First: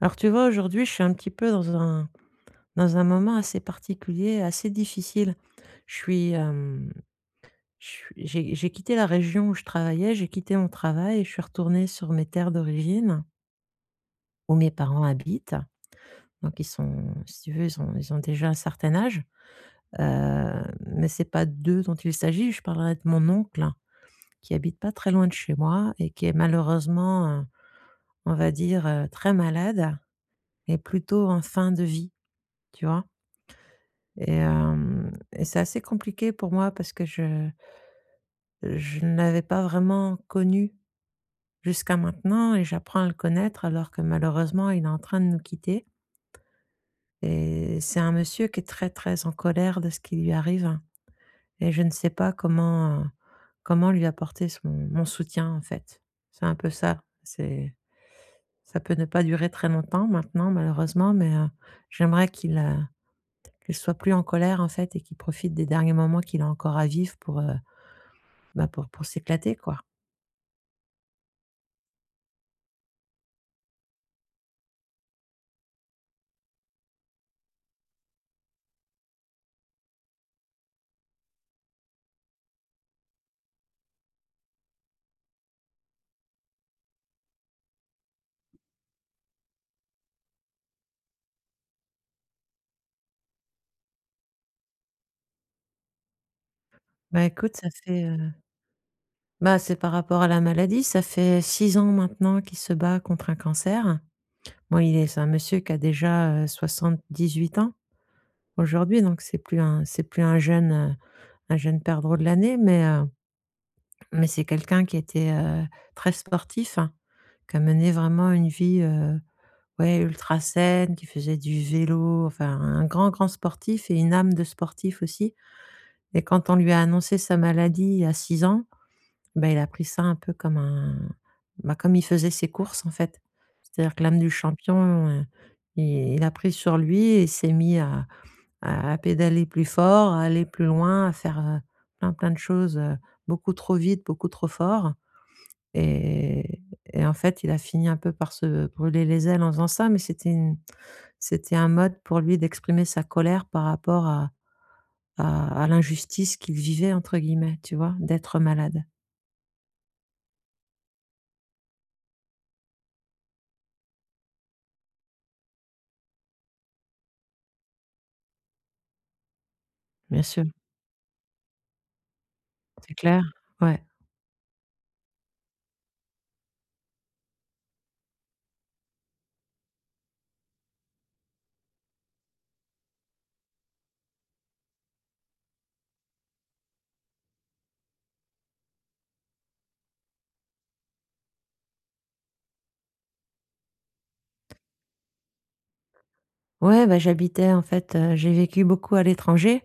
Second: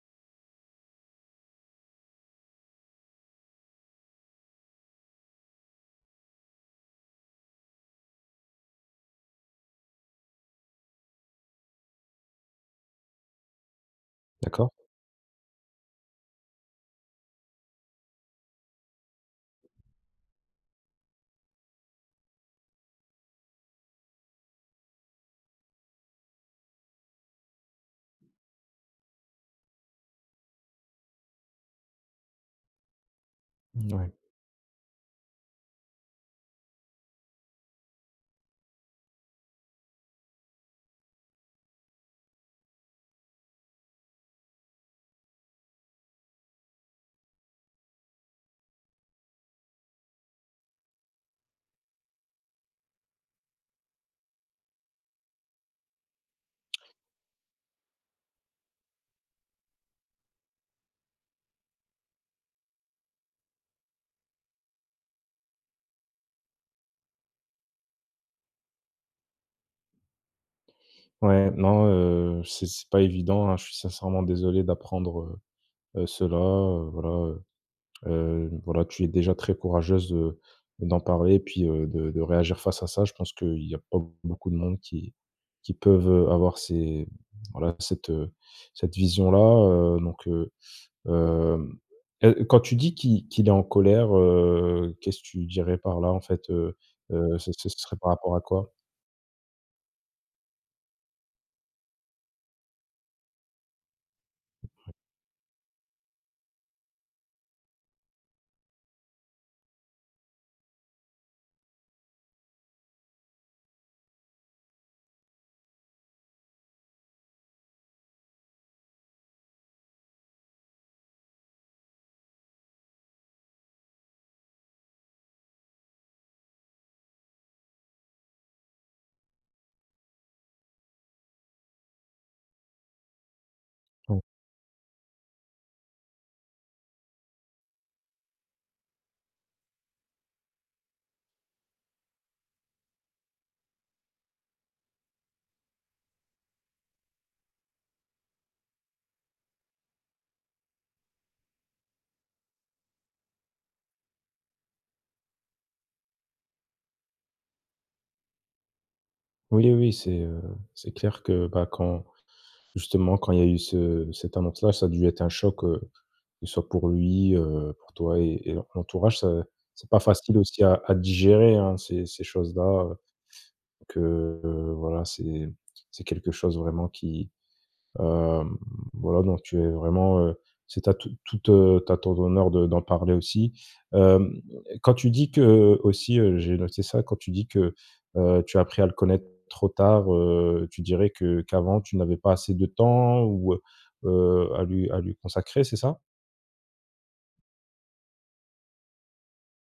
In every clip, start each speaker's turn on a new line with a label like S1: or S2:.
S1: Alors, tu vois? Aujourd'hui, je suis un petit peu dans un dans un moment assez particulier, assez difficile. Je suis, hem ch j'ai j'ai quitté la région où je travaillais, j'ai quitté mon travail, et je suis retournée sur mes terres d'origine où mes
S2: D'accord.
S1: parents habitent, donc ils sont si tu veux, ils ont ils ont déjà un certain âge. Heu, mais c'est pas d'eux dont il s'agit. Je parlerai de mon oncle, qui habite pas très loin de chez moi, et qui est malheureusement, heu, on va dire, très malade et plutôt en fin de vie, tu vois?
S2: Mouais.
S1: Et heu, et c'est assez compliqué pour moi parce que je je n'avais pas vraiment connu, jusqu'à maintenant, et j'apprends à le connaître, alors que, malheureusement, il est en train de nous quitter. Et c'est un monsieur qui est très, très en colère de ce qui lui arrive et je ne sais pas comment, heu, comment lui apporter son mon soutien en fait, c'est un peu ça c'est ça peut ne pas durer très longtemps maintenant malheureusement, mais heu, j'aimerais qu'il, heu qu'il soit plus en colère en fait et qu'il profite des derniers moments qu'il a encore à vivre pour, heu, bah pour pour s'éclater quoi.
S2: Ouais, non, heu, c'est c'est pas évident, hein. Je suis sincèrement désolé d'apprendre, heu, cela, heu, voilà heu, hem, voilà, tu es déjà très courageuse de d'en parler et puis, heu, de de réagir face à ça. Je pense que il y a pas beaucoup de monde qui qui peuvent, heu, avoir ces voilà, cette cette vision-là, heu donc heu, hem, heu, quand tu dis qu'il qu'il est en colère, heu, qu'est-ce que tu dirais, par là, en fait, heu
S1: Bah,
S2: heu, ça
S1: écoute, ça
S2: ça s serait
S1: fait,
S2: par
S1: heu
S2: rapport à quoi?
S1: bah, c'est par rapport à la maladie, ça fait 6 ans maintenant qu'il se bat contre un cancer. Bon, il est c'est un monsieur qui a déjà, heu, 78 ans, aujourd'hui donc c'est plus un c'est plus un jeune un jeune perdreau de l'année mais heu mais c'est quelqu'un qui était, heu, très sportif, hein, qui a mené vraiment une vie, heu, ouais, ultra saine, qui faisait du vélo, enfin, un grand, grand sportif et une âme de sportif aussi. Et quand on lui a annoncé sa maladie, il y a 6 ans, bah, il a pris ça un peu comme un bah, comme il faisait ses courses, en fait. C'est-à-dire que l'âme
S2: [unintelligible]
S1: du champion, heu, i il a pris sur lui et il s'est mis à à à pédaler plus fort, à aller plus loin, à faire, heu, plein, plein de choses, heu, beaucoup trop vite, beaucoup trop fort et et et en fait, il a fini un peu par se brûler les ailes en faisant ça mais c'était une c'était un mode, pour lui, d'exprimer sa colère par rapport à à à «l'injustice qu'il vivait», entre guillemets, tu vois, d'être malade.
S2: Oui, oui, c'est, heu, c'est clair que bah quand justement quand il y a eu ce cette annonce là ça a dû être un choc, heu, soit pour lui, heu, pour toi et et l'entourage ça c'est pas
S1: Bien
S2: facile
S1: sûr.
S2: aussi à à digérer hein ces ces choses là,
S1: C'est
S2: heu,
S1: clair, ouais.
S2: que voilà, c'est c'est quelque chose vraiment qui, hem, voilà donc tu es vraiment, heu c'est ta toute toute, heu, à ton honneur de d'en parler aussi, hem, quand tu dis que aussi, heu, j'ai noté ça quand tu dis que, heu, tu as appris à le connaître trop tard, heu, tu dirais que qu'avant tu n'avais pas assez de temps ou heu heu, à lui à lui consacrer, c'est ça?
S1: Ouais bah, j'habitais en fait, heu, j'ai vécu beaucoup à l'étranger,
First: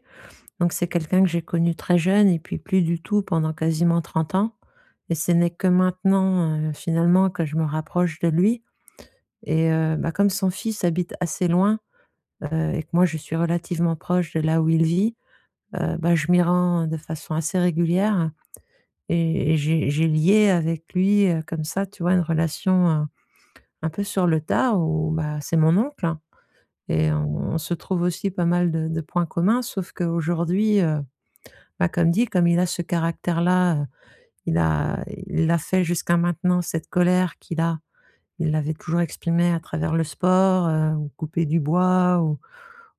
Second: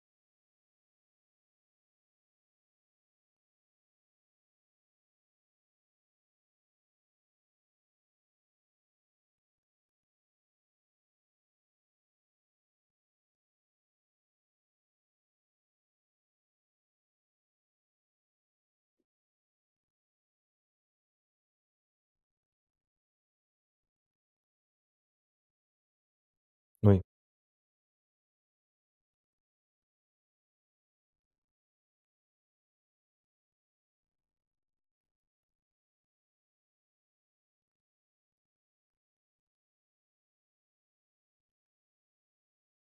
S1: donc c'est quelqu'un que j'ai connu très jeune et puis plus du tout pendant quasiment 30 ans et ce n'est que maintenant, heu, finalement que je me rapproche de lui. Et heu, bah comme son fils habite assez loin, heu, et que moi je suis relativement proche de là où il vit, heu, bah je m'y rends de façon assez régulière et et j'ai j'ai lié avec lui, heu, comme ça tu vois? Une relation un peu sur le tas ou bah c'est mon oncle
S2: Oui.
S1: et on se trouve aussi pas mal de de points communs sauf qu'aujourd'hui, heu, bah comme dit comme il a ce caractère là, heu, il a il a fait jusqu'à maintenant cette colère qu'il a, il l'avait toujours exprimé à travers le sport, heu, ou couper du bois ou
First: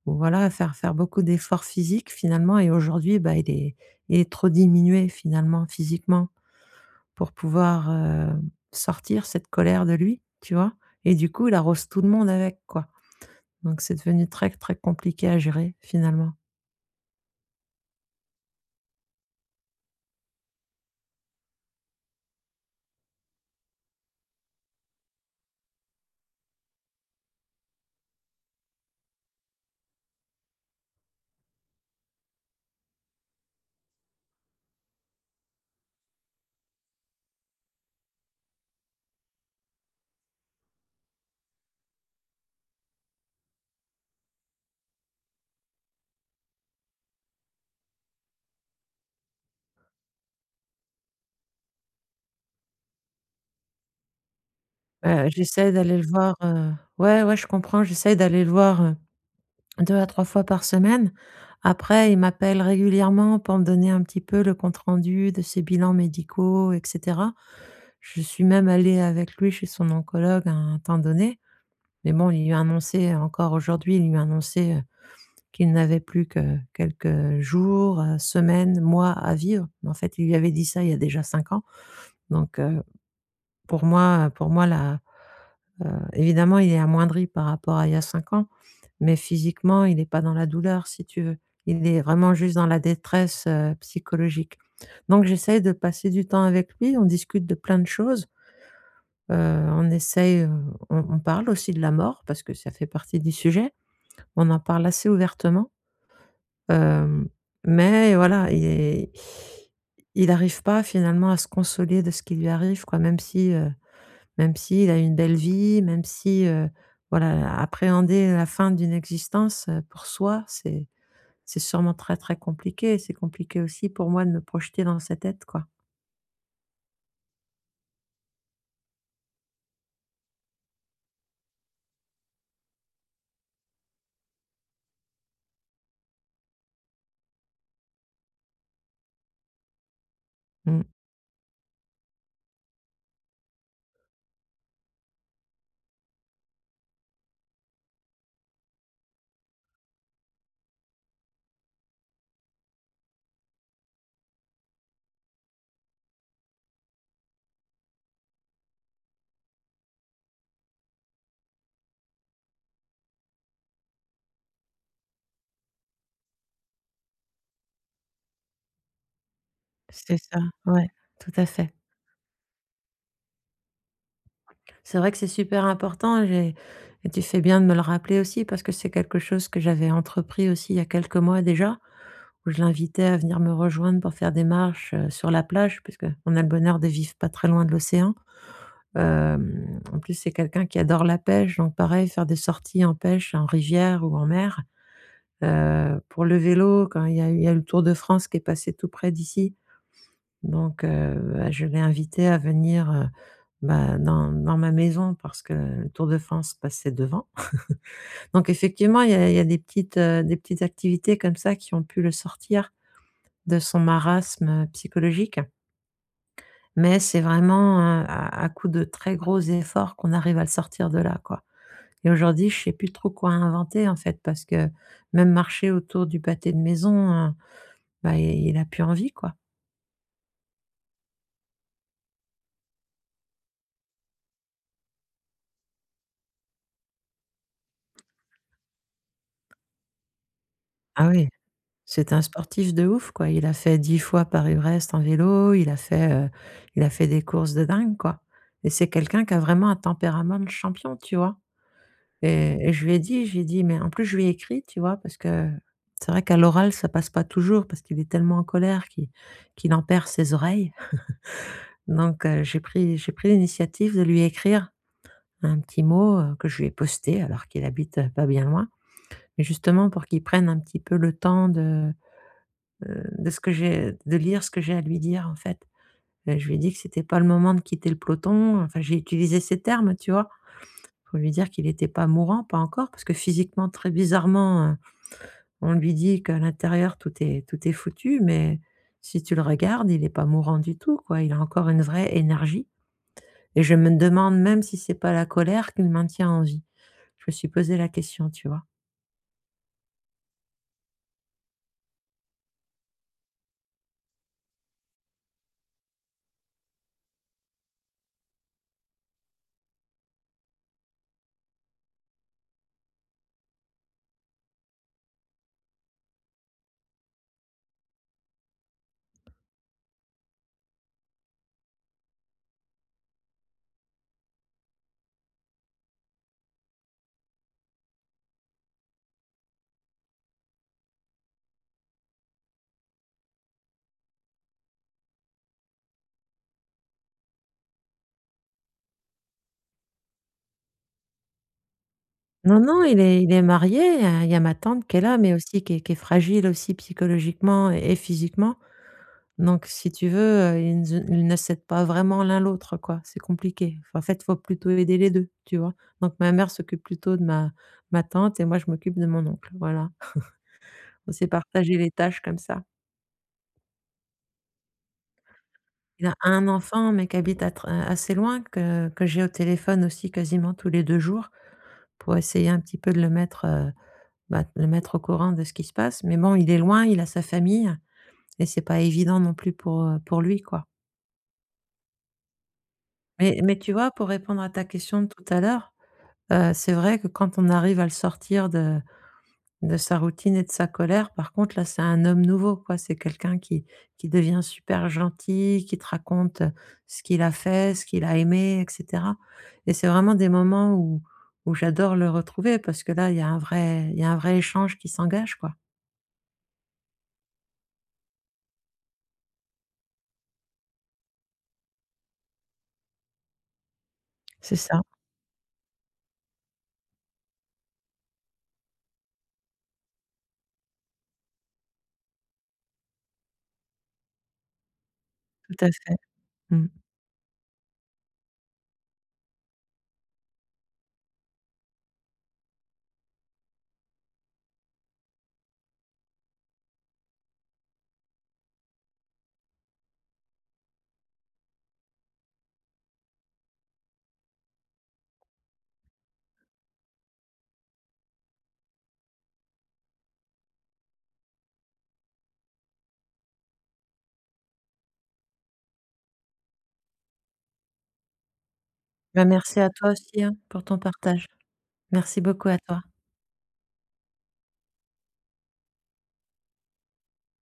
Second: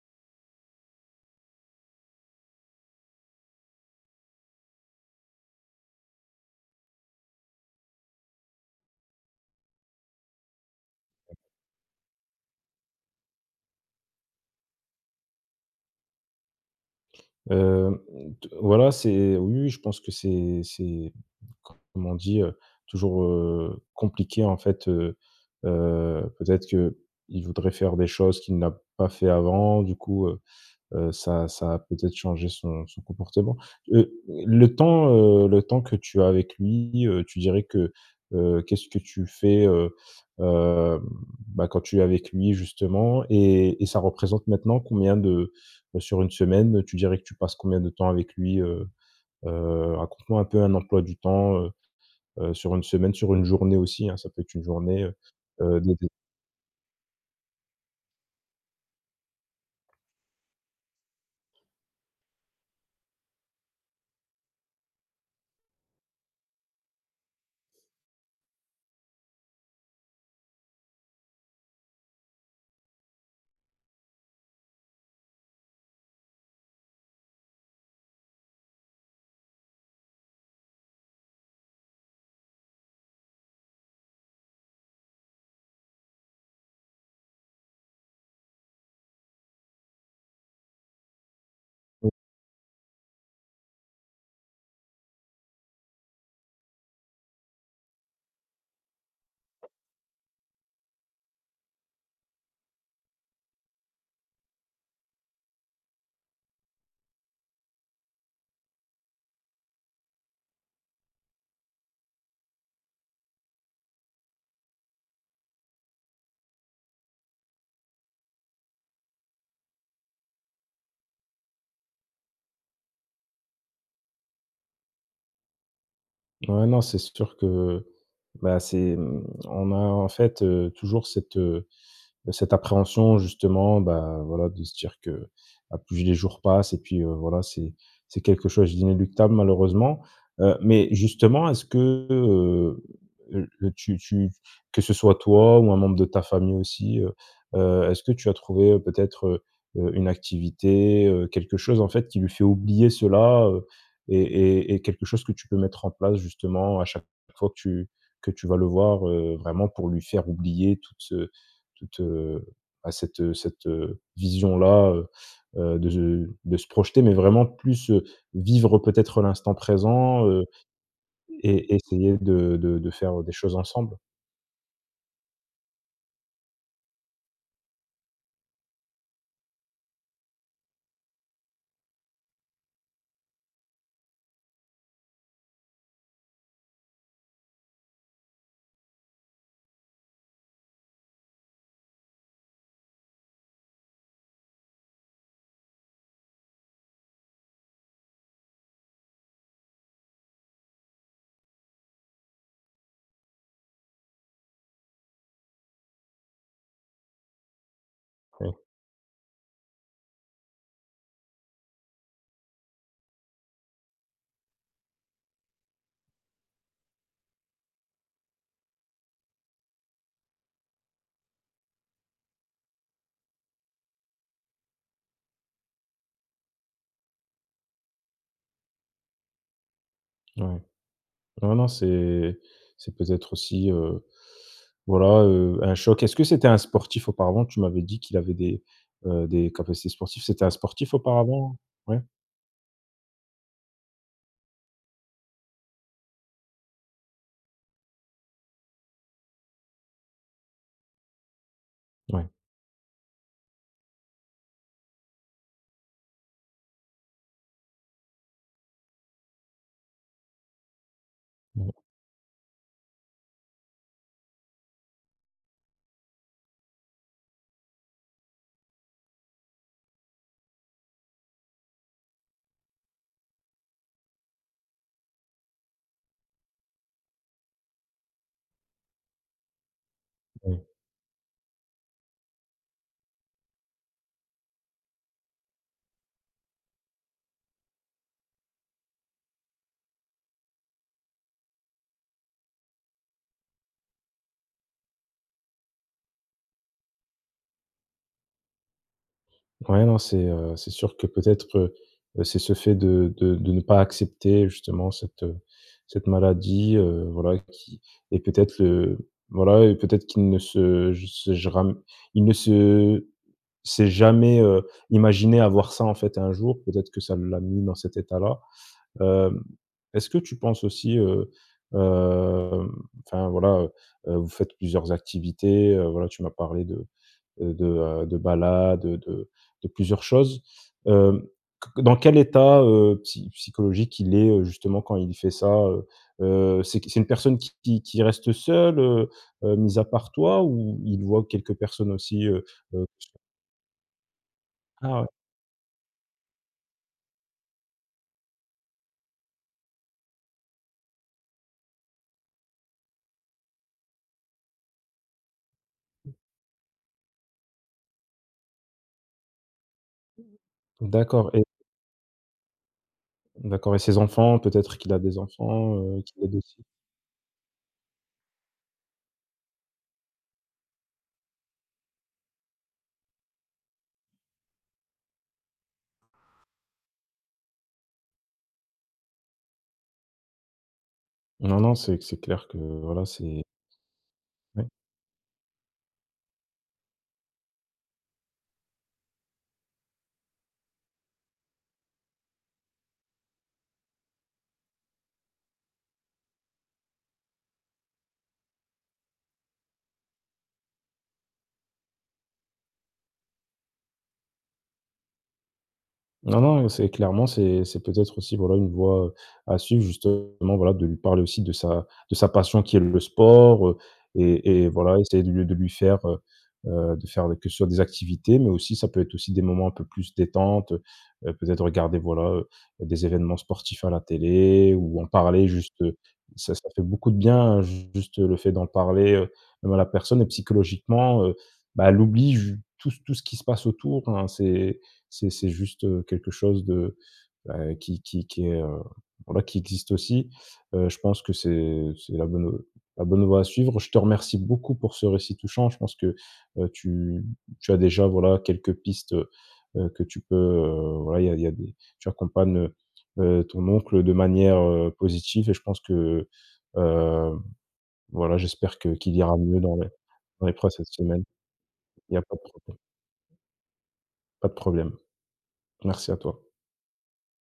S1: ou voilà faire faire beaucoup d'efforts physiques finalement et aujourd'hui bah il est il est trop diminué finalement physiquement pour pouvoir, heu, sortir cette colère de lui, tu vois? Et du
S2: [unintelligible]
S1: coup il arrose tout le monde avec quoi, donc c'est devenu très, très compliqué à gérer finalement.
S2: Heu, mmh, t voilà, c'est oui, oui, je pense que c'est c'est comme on dit, heu, toujours, heu, compliqué, en fait, heu heu, peut-être qu'il voudrait faire des choses qu'il n'a pas fait avant. Du coup, heu heu, ça ça a peut-être changé son son comportement. Heu, le temps, heu, le temps que tu as avec lui, heu, tu dirais que, heu, qu'est-ce que tu fais, heu heu, bah, quand tu es avec lui, justement et et ça représente maintenant combien de, beh, sur 1 semaine, tu dirais que tu passes combien de temps avec lui? Heu heu, raconte-moi un peu un emploi du temps, heu heu, sur 1 semaine, sur 1 journée aussi, hein. Ça peut être 1 journée, heu
S1: Heu, j'essaie
S2: heu, dé
S1: d'aller le
S2: dé
S1: voir, heu, ouais, ouais, je comprends, j'essaie d'aller le voir, heu, 2 à 3 fois par semaine. Après il m'appelle régulièrement pour me donner un petit peu le compte rendu de ses bilans médicaux et cetera. Je suis même allée avec lui chez son oncologue à un temps donné mais bon, il lui a annoncé encore aujourd'hui, il lui a annoncé, heu, qu'il n'avait plus que quelques jours, heu, semaines, mois à vivre mais en fait, il lui avait dit, ça il y a déjà 5 ans donc heu, pour moi, heu, pour moi, la, heu, évidemment, il est amoindri par rapport à il y a 5 ans, mais physiquement, il est pas dans la douleur, si tu veux. Il est vraiment juste dans la détresse, heu, psychologique. Donc j'essaie de passer du temps avec lui. On discute de plein de choses. Heu, on essaie, heu, on on parle aussi de la mort parce que ça fait partie du sujet. On en parle assez ouvertement. Heu, mais voilà et et i il arrive pas finalement à se consoler de ce qui lui arrive, quoi. Même si, heu, même s'il a eu une belle vie, même si, heu, voilà, heu, appréhender la fin d'une existence, heu, pour soi, c'est c'est sûrement très, très compliqué. C'est compliqué aussi pour moi de me projeter dans sa tête, quoi.
S2: Ouais non, c'est sûr que, bah, c'est mmh on a, en fait, heu, toujours cette, heu, bah, cette appréhension, justement, bah, voilà, de se dire que, à plus les jours passent et puis, heu, voilà, c'est c'est quelque chose d'inéluctable, malheureusement. Heu,
S1: Mmh.
S2: mais, justement est-ce qu' heu, le tu tu que ce soit toi ou un membre de ta famille aussi, heu heu, est-ce que tu as trouvé, peut-être, heu heu, une activité, heu, quelque chose, en fait, qui lui fait oublier cela, heu? Et et et quelque chose que tu peux mettre en place, justement, à chaque fois que tu que tu vas le voir, heu, vraiment pour lui faire oublier toute, heu, toute, heu à cette, heu cette, heu, vision-là, heu heu de ze de se projeter, mais vraiment plus, heu, vivre peut-être l'instant
S1: C'est
S2: présent,
S1: ça,
S2: heu,
S1: ouais, tout à fait.
S2: et essayer de de de faire des choses ensemble?
S1: C'est vrai que c'est super important. J'ai et tu fais bien de me le rappeler aussi parce que c'est quelque chose que j'avais entrepris aussi il y a quelques mois déjà, où je l'invitais à venir me rejoindre pour faire des marches, heu, sur la plage, parce qu'on a le bonheur de vivre pas très loin de l'océan. Hem, en plus, c'est quelqu'un qui adore la pêche, donc pareil, faire des sorties en pêche, en rivière ou en mer. Heu, pour le vélo, quand il y a eu il y a eu le Tour de France qui est passé tout près d'ici. Donc heu, bah, je l'ai invité à venir, heu, bah, dans dans ma maison parce que le Tour de France passait devant. Donc,
S2: Oui.
S1: effectivement, il y a il y a des petites, heu, des petites activités comme ça qui ont pu le sortir de son marasme psychologique mais c'est vraiment, heu, à à coup de très gros efforts qu'on arrive à le sortir de là, quoi. Et aujourd'hui, je sais plus trop quoi inventer, en fait, parce que même marcher autour du pâté de maison, heu, bah, il il a plus envie, quoi.
S2: Ah, ouais. Non, non, c'est c'est peut-être aussi, heu, voilà, heu, un choc. Est-ce que c'était un sportif, auparavant? Tu m'avais dit qu'il avait des, heu, des capacités sportives. C'était un sportif,
S1: Ah, oui,
S2: auparavant? Ouais.
S1: c'est un sportif de ouf, quoi. Il a fait 10 fois Paris-Brest en vélo. Il a fait, heu, il a fait des courses de dingue, quoi, et c'est quelqu'un qui a vraiment un tempérament de champion, tu vois?
S2: Ouais.
S1: Et et je lui ai dit je lui ai dit, mais en plus, je lui ai écrit, tu vois? Parce que c'est vrai qu'à l'oral, ça passe pas toujours parce qu'il est tellement en colère qu'il qu'il en perd ses oreilles.
S2: Mmh.
S1: Donc heu, j'ai pris j'ai pris l'initiative de lui écrire un petit mot, heu, que je lui ai posté, alors qu'il habite pas bien loin, mais justement pour qu'il prenne un petit peu le temps de, heu, de ce que j'ai de lire ce que j'ai à lui dire, en fait. Ben, je lui ai dit que c'était pas le moment de quitter le peloton. Enfin, j'ai utilisé ses termes, tu vois,
S2: Mmh.
S1: pour lui dire qu'il était pas mourant, pas encore, parce que, physiquement, très bizarrement, heu, on lui dit qu'à l'intérieur, tout est tout est foutu, mais si tu le regardes, il est pas mourant du tout, quoi. Il a encore une vraie énergie et je me demande même si c'est pas la colère qui le maintient en vie. Je me suis posé la question, tu vois?
S2: Ouais non, c'est, heu, c'est sûr que, peut-être, heu, c'est ce fait de de de ne pas accepter, justement, cette, heu, cette maladie, heu, voilà qui et peut-être le voilà et peut-être qu'il ne se juse je ram il ne se s'est jamais, heu, imaginé avoir ça, en fait, un jour. Peut-être que ça l'a mis dans cet état-là. Heu, est-ce que tu penses aussi, heu, hem, enfin, voilà, heu heu, vous faites plusieurs activités, heu, voilà, tu m'as parlé de, heu, de de balade, de de plusieurs choses. Heu, qu dans quel état, heu, psy psychologique il est, heu, justement, quand il fait ça, heu heu? C'est qui? C'est une personne qui qui qui reste seule, heu heu, mise à part toi, ou il voit quelques personnes aussi, heu
S1: Non non,
S2: heu
S1: il est il est marié, il y a ma tante qui est
S2: Ah ouais.
S1: là, mais aussi qui est qui est fragile aussi, psychologiquement et physiquement. Donc, si tu veux, heu, ils nze ils ne s'aident pas vraiment l'un l'autre, quoi. C'est compliqué. Enfin, en fait, il faut plutôt aider les 2, tu vois. Donc ma mère s'occupe plutôt de ma de ma tante et moi, je m'occupe de mon oncle, voilà. On s'est
S2: D'accord et
S1: partagé les tâches comme ça.
S2: D'accord. Et ses enfants, peut-être qu'il a des enfants, heu,
S1: Il
S2: qui
S1: a
S2: l'aident
S1: 1
S2: aussi?
S1: enfant mais qui habite à tr a assez loin, que que j'ai au téléphone aussi quasiment tous les 2 jours pour essayer un petit peu de le mettre, heu, bah, de le mettre au courant de ce qui se passe. Mais bon, il est loin, il a sa famille et c'est pas évident non plus pour, heu, pour lui, quoi.
S2: Non non, c'est c'est clair que voilà,
S1: Mais
S2: c'est
S1: mais tu vois pour répondre à ta
S2: Oui.
S1: question de tout à l'heure, heu, c'est vrai que quand on arrive à le sortir de de sa routine et de sa colère, par contre là c'est un homme nouveau quoi. C'est quelqu'un qui qui devient super gentil, qui te raconte, heu, ce qu'il a fait, ce qu'il a aimé et cetera, et c'est vraiment des moments où où j'adore le retrouver parce que là il y a un vrai il y a un vrai échange qui s'engage quoi.
S2: Non non, heu, c'est clairement, c'est c'est peut-être aussi, voilà une voie à suivre justement. Voilà, de lui parler aussi de sa de sa passion qui est le sport, heu,
S1: C'est
S2: et et
S1: ça.
S2: voilà essayer de le de lui faire, heu heu, de faire, heu, que ce soit sur des activités, mais aussi ça peut être aussi des moments un peu plus détentes. Heu heu, peut-être regarder, voilà, heu, des évènements sportifs à la télé ou en parler.
S1: Tout à
S2: Juste
S1: fait.
S2: ça
S1: Mmh.
S2: ça fait beaucoup de bien ju juste le fait d'en parler. Heu, bah la personne, heu, psychologiquement, heu, ben elle oublie ju tout tout ce qui se passe autour hein. C'est c'est c'est juste, heu, quelque chose de bah qui qui qui est, heu, voilà qui existe aussi. Heu, je pense que c'est c'est la bonne, heu, la bonne voie à suivre. Je te remercie beaucoup pour ce récit touchant. Je pense que, heu, tu tu as déjà voilà, quelques pistes, heu heu, que tu peux, heu, voilà. Il y a il y a des tu accompagnes, heu heu, ton oncle de manière, heu, positive et je pense que, heu, voilà j'espère que qu'il
S1: Ben,
S2: ira
S1: merci
S2: mieux
S1: à
S2: dans les
S1: toi aussi, hein,
S2: dans les
S1: pour ton
S2: prochaines semaines.
S1: partage.
S2: Il y
S1: Merci
S2: a pas de
S1: beaucoup à
S2: problème.
S1: toi.
S2: Pas de problème. Merci à toi.